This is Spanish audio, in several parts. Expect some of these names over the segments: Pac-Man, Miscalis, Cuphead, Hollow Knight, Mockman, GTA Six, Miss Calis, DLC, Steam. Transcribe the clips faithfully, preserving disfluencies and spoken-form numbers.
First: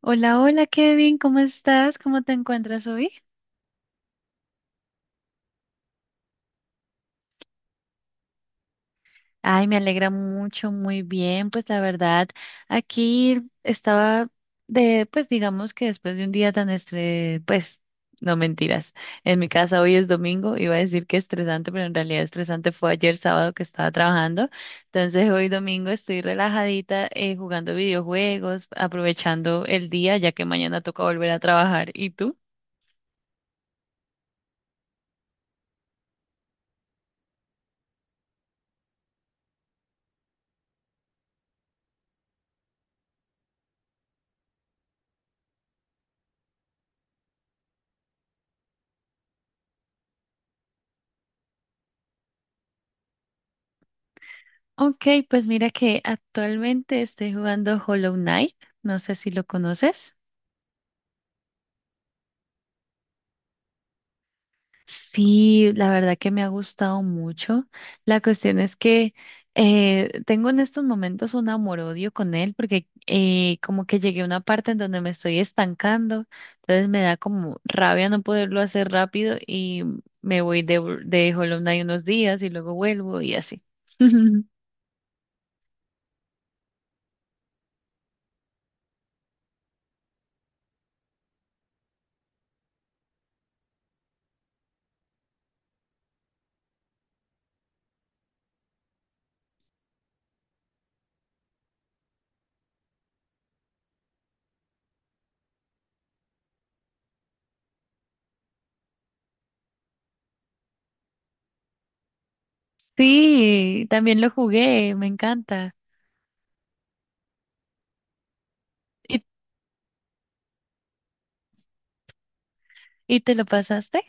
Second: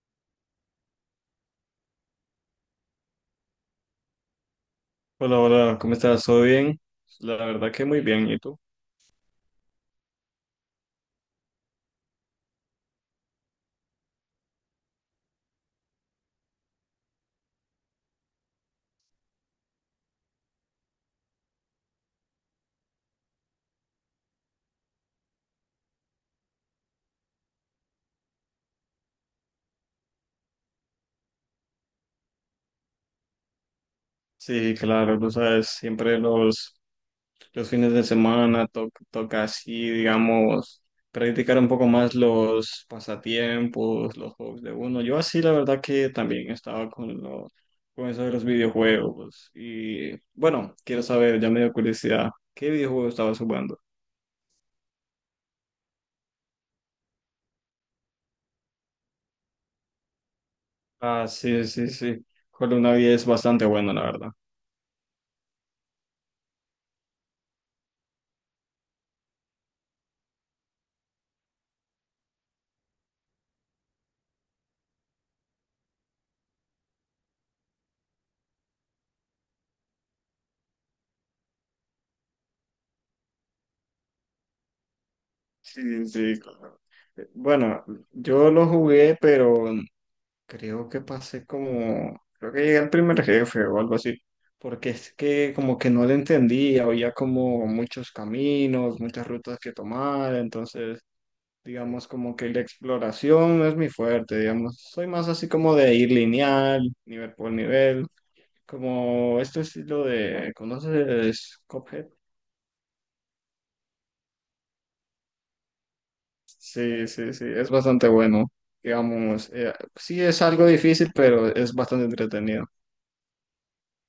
Hola, hola Kevin, ¿cómo estás? ¿Cómo te encuentras hoy? Hola, hola, ¿cómo estás? ¿Todo bien? La verdad que muy bien, ¿y tú? Ay, me alegra mucho, muy bien. Pues la verdad, aquí estaba de, pues digamos que después de un día tan estres, pues no mentiras. En mi casa hoy es domingo, iba a decir que estresante, pero en realidad estresante fue ayer sábado que estaba trabajando. Entonces hoy domingo estoy relajadita eh, jugando videojuegos, aprovechando el día, ya que mañana toca volver a trabajar. ¿Y tú? Sí, claro, tú sabes, siempre los, los fines de semana to- toca así, digamos, practicar un poco más los pasatiempos, los juegos de uno. Yo así, la verdad que también estaba con, lo- con eso de los videojuegos. Y bueno, quiero saber, ya me dio curiosidad, ¿qué videojuego estabas jugando? Ok, pues mira que actualmente estoy jugando Hollow Knight, no sé si lo conoces. Ah, sí, sí, sí. Hollow Knight es bastante bueno, la verdad. Sí, la verdad que me ha gustado mucho. La cuestión es que eh, tengo en estos momentos un amor-odio con él porque eh, como que llegué a una parte en donde me estoy estancando, entonces me da como rabia no poderlo hacer rápido y me voy de, de Hollow Knight unos días y luego vuelvo y así. Sí, sí, claro. Eh, Bueno, yo lo jugué, pero creo que pasé como, creo que llegué al primer jefe o algo así, porque es que como que no le entendía, había como muchos caminos, muchas rutas que tomar, entonces digamos como que la exploración no es mi fuerte, digamos, soy más así como de ir lineal, nivel por nivel, como este estilo de, ¿conoces Cuphead? Sí, también lo jugué, me encanta. Sí, sí, sí, es bastante bueno. ¿Y, Digamos, eh, sí es algo difícil, pero es bastante entretenido. y te lo pasaste?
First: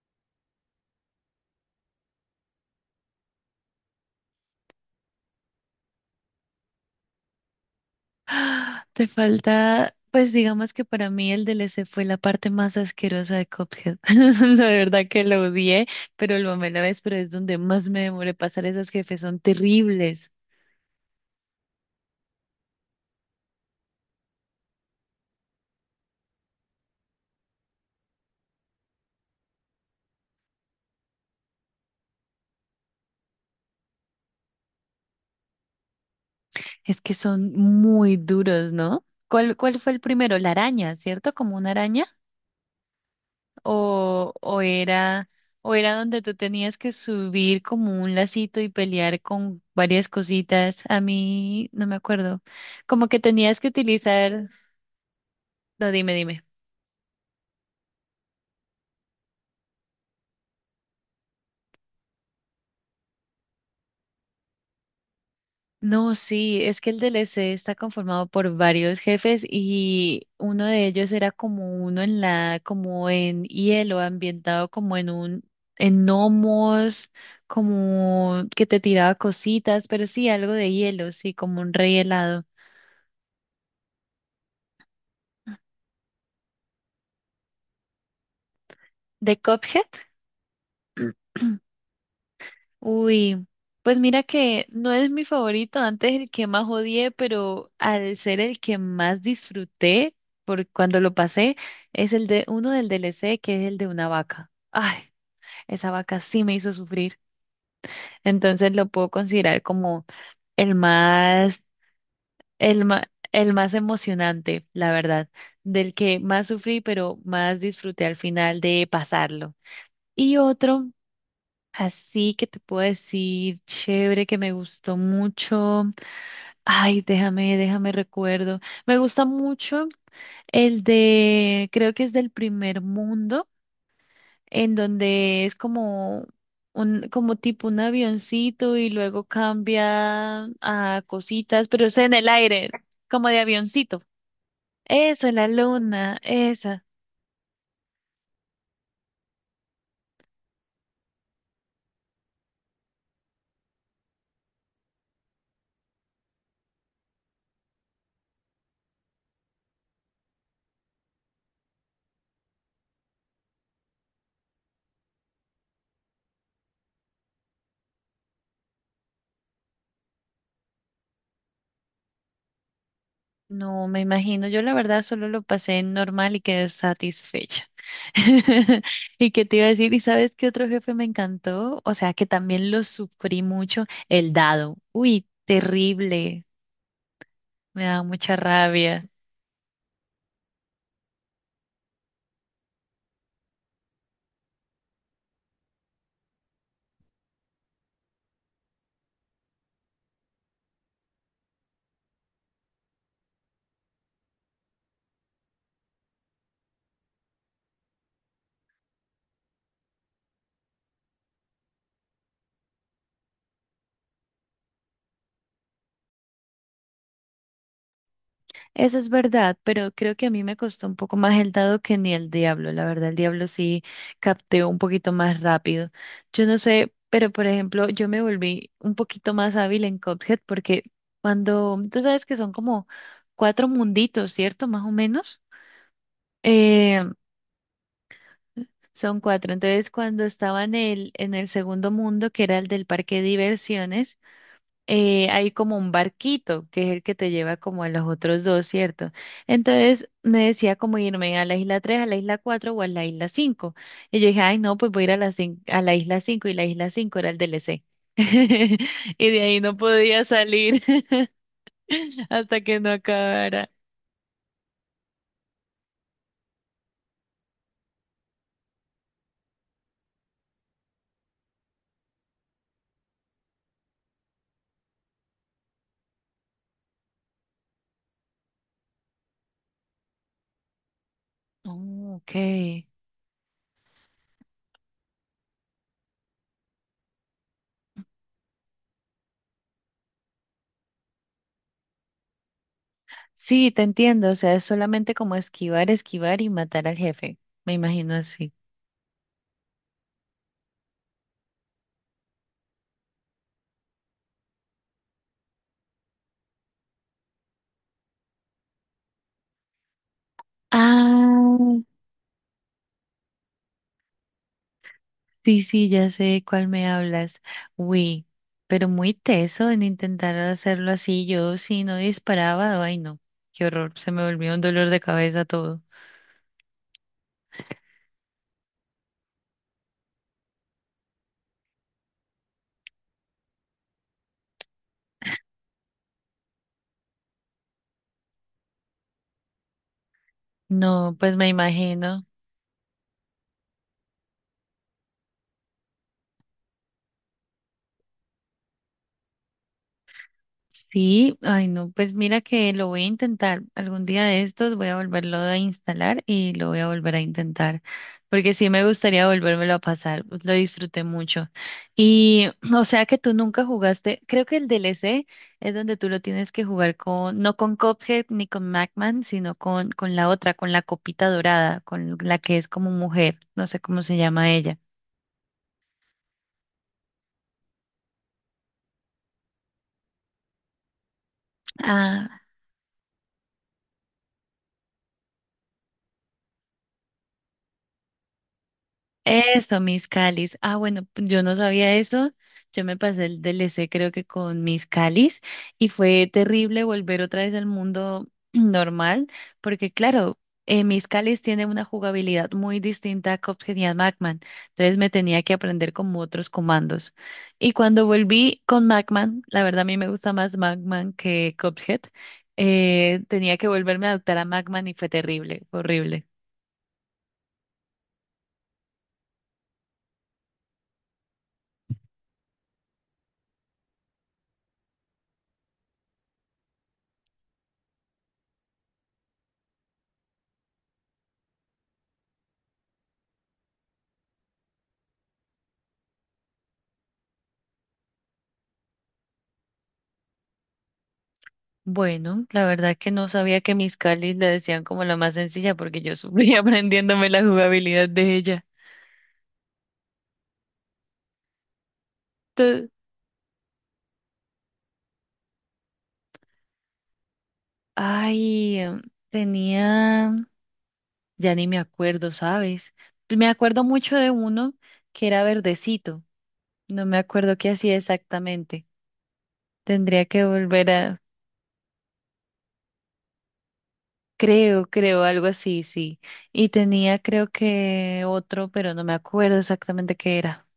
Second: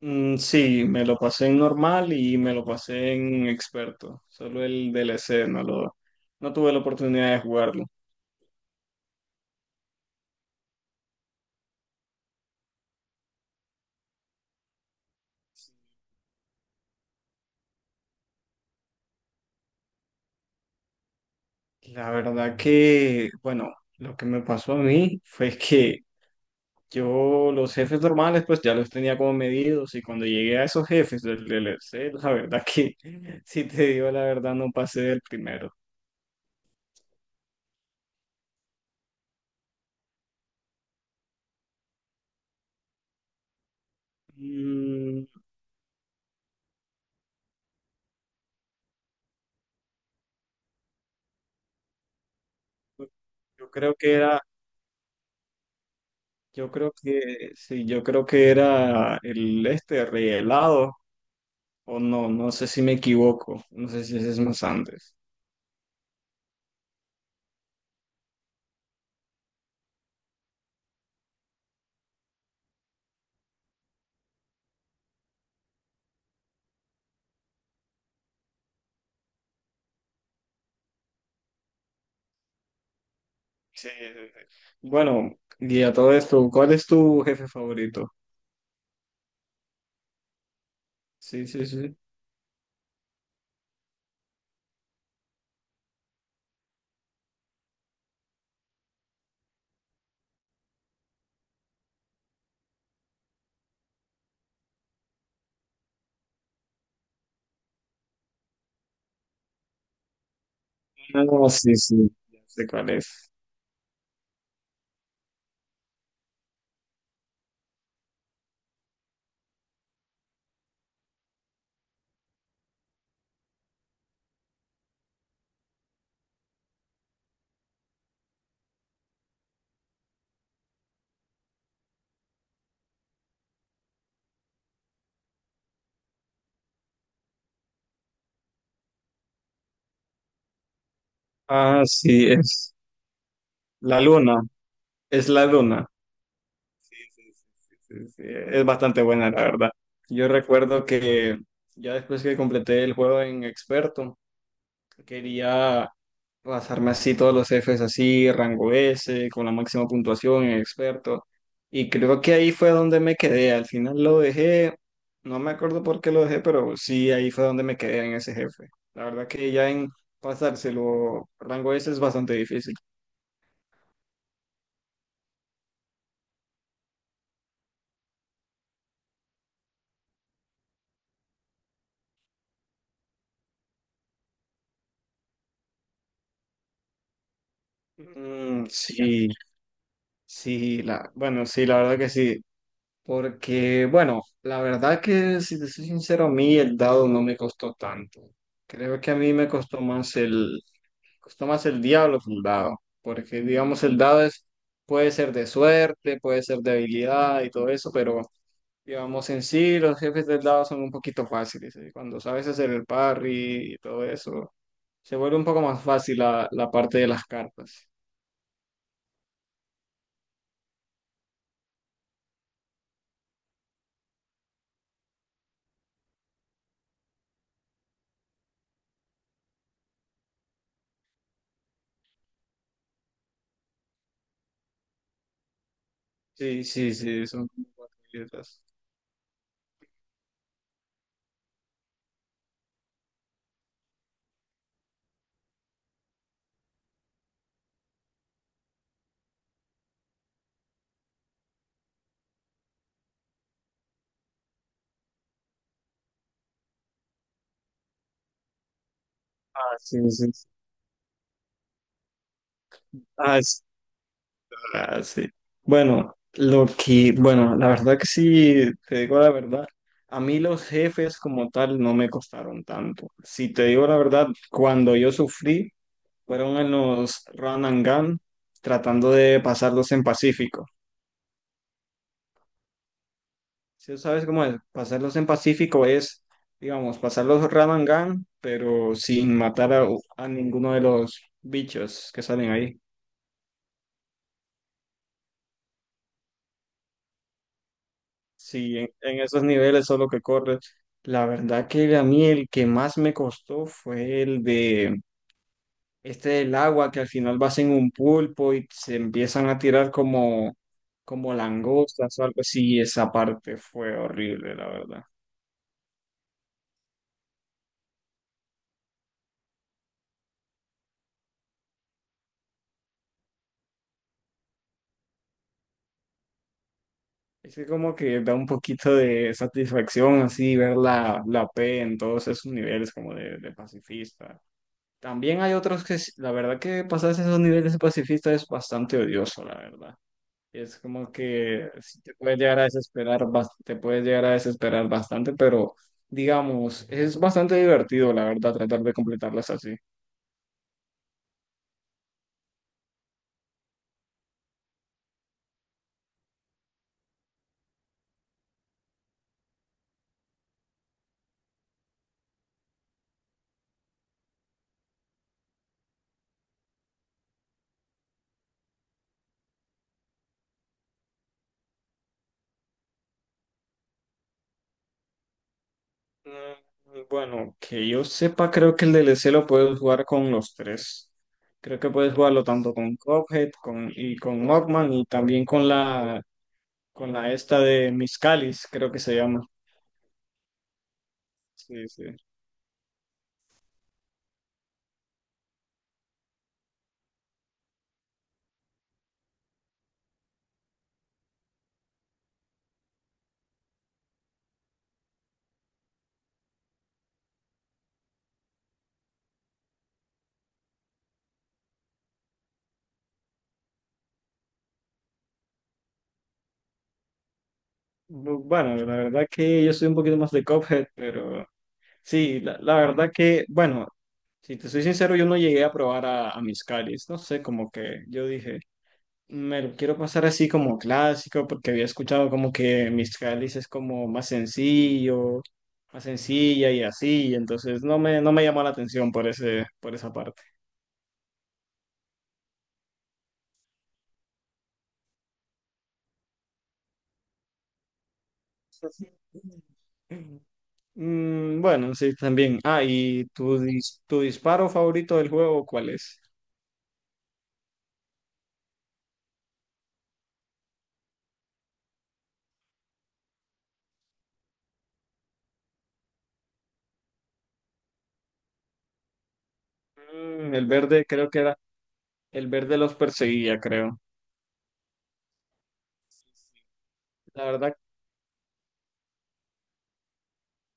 Mm, sí, me lo pasé en normal y me lo pasé en experto. Solo el D L C, no lo, no tuve la oportunidad de jugarlo. Ah, te falta, pues digamos que para mí el D L C fue la parte más asquerosa de Cuphead. La verdad que lo odié, pero lo amé a la vez, pero es donde más me demoré pasar esos jefes, son terribles. La verdad que, bueno, lo que me pasó a mí fue que yo los jefes normales pues ya los tenía como medidos y cuando llegué a esos jefes del D L C, la verdad que, si te digo la verdad, no pasé del primero. Es que son muy duros, ¿no? ¿Cuál, cuál fue el primero? La araña, ¿cierto? ¿Como una araña? ¿O, o Mm, era, o era donde tú tenías que subir como un lacito y pelear con varias cositas? A mí no me acuerdo. Como que tenías que Yo creo que era, utilizar... No, dime, dime. yo creo que, sí, yo creo que era el este rehelado, o no, no sé si me equivoco, no sé si ese es más antes. No, sí, es que el D L C está conformado por varios jefes y uno de ellos era como uno en la, como en hielo, ambientado como en un, en gnomos, como que te tiraba cositas, pero sí, algo de hielo, sí, como un rey helado. Sí, sí, sí. Bueno, y a todo esto, ¿cuál es tu jefe favorito? ¿De Cuphead? Sí, sí, sí. Uy, pues mira que no es mi favorito, antes el que más odié, pero al ser el que más disfruté por cuando lo pasé, es el de uno del D L C que es el de una vaca. Ay, esa vaca sí me hizo sufrir. Entonces lo puedo considerar como el No, más, sí, sí, ya sé el cuál más, es. el más emocionante, la verdad, del que más sufrí, pero más disfruté al final de pasarlo. Y otro así que te puedo decir, chévere, que me gustó mucho. Ay, déjame, déjame recuerdo. Me gusta mucho el de, creo que es del primer mundo, en donde es como un, como tipo un avioncito y luego cambia a cositas, Ah, pero es en sí, el aire, es como de la avioncito. luna, es Eso, la la luna. luna, esa. Sí, sí, sí, sí, es bastante buena, la verdad. Yo recuerdo que ya después que completé el juego en experto, quería pasarme así todos los Fs así, rango S, con la máxima puntuación en experto. Y creo que ahí fue donde me quedé. Al final lo dejé, no me acuerdo por qué lo dejé, pero sí, ahí fue donde me quedé en ese jefe. La verdad que ya en pasárselo rango S es bastante difícil. No, me imagino, yo la verdad solo lo pasé normal y quedé satisfecha. ¿Y qué te iba a decir? ¿Y sabes qué otro jefe me encantó? O sea, que también lo sufrí mucho, el dado. Uy, terrible, me da mucha Mm, rabia. sí, sí, la, bueno, sí, la verdad que sí. Porque, bueno, la verdad que si te soy sincero, a mí el dado no me costó tanto. Creo que a mí me costó más el, costó más el diablo que un dado, porque digamos el dado es, puede ser de suerte, puede ser de habilidad y todo eso, pero digamos en sí los jefes del dado son un poquito fáciles, ¿eh? Cuando sabes hacer el parry y todo eso, se vuelve un poco más fácil la, la parte de las cartas. Eso es verdad, pero creo que a mí me costó un poco más el dado que ni el diablo. La verdad, el diablo sí capteó un poquito más rápido. Yo no sé, pero por ejemplo, yo me volví un poquito más hábil en Cuphead porque cuando, tú sabes que son como cuatro munditos, ¿cierto? Más o menos. Sí, sí, Eh, sí, son como cuatro letras. son cuatro. Entonces, cuando estaba en el, en el segundo mundo, que era el del parque de diversiones, eh, hay como un barquito, que es el que te lleva como a los otros dos, ¿cierto? Entonces me decía como irme a la isla tres, a la isla cuatro o a la isla cinco. Y yo dije, ay, no, pues voy a ir a la, cin- a la isla cinco y la isla cinco era el D L C. Y de ahí Ah, no sí, podía sí, sí. salir hasta que no Ah, acabara. ah, sí. Bueno, lo que, bueno, la verdad que sí, te digo la verdad, a mí los jefes como tal no me costaron tanto. Si te digo la verdad, cuando yo sufrí, fueron en los run and gun, tratando de pasarlos en Pacífico. Oh, ok. Si sabes cómo es, pasarlos en Pacífico es, digamos, pasar los run and gun, pero sin matar a, a ninguno de los bichos que salen ahí. Sí, te entiendo. O sea, es solamente como esquivar, esquivar y matar al jefe. Me imagino así. Sí, en, en esos niveles solo que corres. La verdad que a mí el que más me costó fue el de este del agua, que al final vas en un pulpo y se empiezan a tirar como, como Ah. langostas o algo así. Esa parte fue horrible, la verdad. Sí, sí, ya sé de cuál me hablas. Uy, pero muy teso en intentar hacerlo así. Yo si no disparaba, ay no, qué horror, se me volvió un dolor de cabeza todo. Es que como que da un poquito de satisfacción así ver la, la P en todos esos niveles como de, de pacifista. También hay otros que, s- la verdad que pasarse esos niveles de pacifista es bastante odioso, la verdad. Es como No, pues me que sí te imagino. puedes llegar a desesperar, bas- te puedes llegar a desesperar bastante, pero digamos, es bastante divertido, la verdad, tratar de completarlas así. Sí, ay no, pues mira que lo voy a intentar. Algún día de estos voy a volverlo a instalar y lo voy a volver a intentar, porque sí me gustaría volvérmelo a pasar, pues lo disfruté mucho. Y o sea que tú nunca jugaste, creo que el D L C es donde tú lo tienes que jugar con, no con Cuphead ni con Macman, sino con, con la otra, con la copita dorada, con la que es como mujer, no sé cómo se llama ella. Mm, bueno, que yo sepa, creo que el D L C lo puedes jugar con los tres. Creo que puedes jugarlo tanto con Cuphead con, y con Mockman y también con la, con la esta de Miscalis, creo que se llama. Eso, Miss Calis. Ah, bueno, p- yo no Sí, sabía sí. eso. Yo me pasé el D L C creo que con Miss Calis y fue terrible volver otra vez al mundo normal, porque claro, eh, Miss Calis tiene una jugabilidad muy distinta a Cuphead y a Pac-Man, entonces me tenía que aprender como otros comandos. Y cuando volví con Pac-Man, la verdad a mí me gusta más Pac-Man que Cuphead, eh, tenía que volverme a adaptar a Pac-Man y fue terrible, horrible. Bu- Bueno, la verdad que yo soy un poquito más de Cuphead, pero sí, la, la verdad que, bueno, si te soy sincero, yo no llegué a probar a, a mis, no sé, como que yo dije, me lo quiero pasar así como clásico, porque había escuchado como que mis es como más sencillo, más sencilla y así. Y entonces no me, no me llamó la atención por ese, por esa parte. Bueno, la verdad que no sabía que mis Calis la decían como la más sencilla porque yo sufrí aprendiéndome la jugabilidad de ella. Mm, bueno, sí, también. Ah, Te- ¿y tu, dis- tu disparo favorito del juego cuál es? Ay, em, tenía, ya ni me acuerdo, ¿sabes? Me acuerdo mucho de uno que era verdecito. No me acuerdo qué hacía exactamente. Tendría que Mm, el volver verde, a, creo que era. El verde los perseguía, creo. creo, creo, algo así, sí. Y tenía, La creo verdad, que otro, pero no me acuerdo exactamente qué era.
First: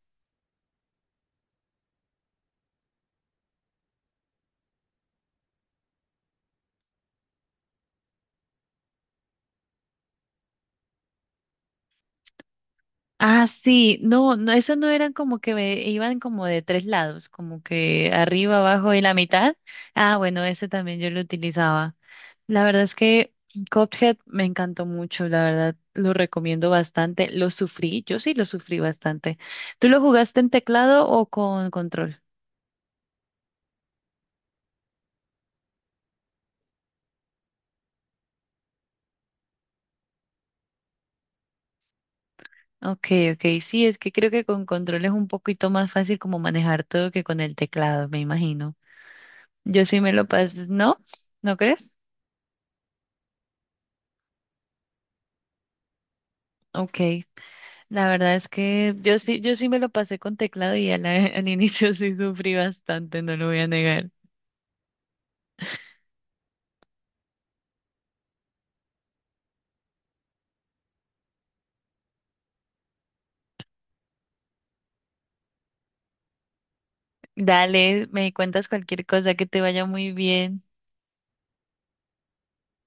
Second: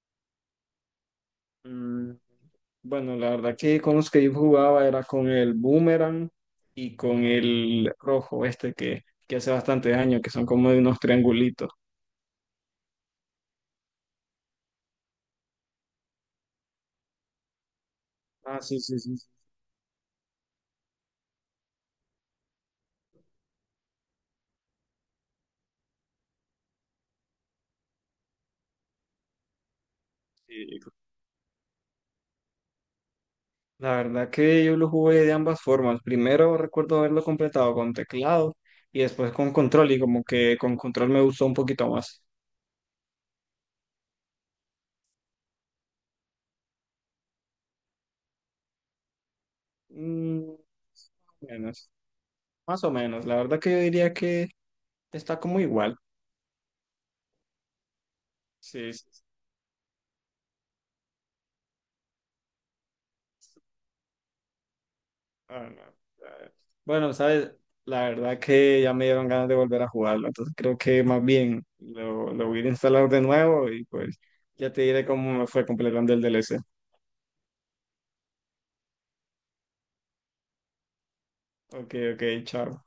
bueno, la verdad que con los que yo jugaba era con el Boomerang y con el rojo este que, que hace bastante daño, que son como de unos triangulitos. Ah, sí, no, no, esas no eran como que ve- iban como de tres lados, como que arriba, Ah, sí, abajo sí, y la sí, sí, mitad. Ah, bueno, ese también yo lo utilizaba. La verdad es que Cuphead me encantó mucho, la verdad, lo recomiendo bastante. Lo sufrí, yo sí lo sufrí bastante. ¿Tú lo jugaste en sí. teclado o con control? La verdad que yo lo jugué de ambas formas. Primero recuerdo haberlo completado con teclado y después con control y como que con control me gustó un poquito más. Ok, ok, sí, es que creo que con control es un poquito más fácil como manejar todo que con el teclado, me imagino. Yo sí me lo Mm, pasé, ¿no? ¿No crees? menos, más o menos. La verdad que yo diría que está como igual. Ok. La verdad es Sí, que yo sí. sí, yo sí me lo pasé con teclado y al, al inicio sí sufrí bastante, no lo voy a negar. Ah, no. Ah, bueno, sabes, la verdad que ya me dieron ganas de volver a jugarlo, entonces creo que más bien lo, lo voy a instalar de nuevo y pues ya te diré cómo me fue completando el D L C. Dale, me cuentas cualquier cosa, que te vaya muy bien. Ok, ok, chao.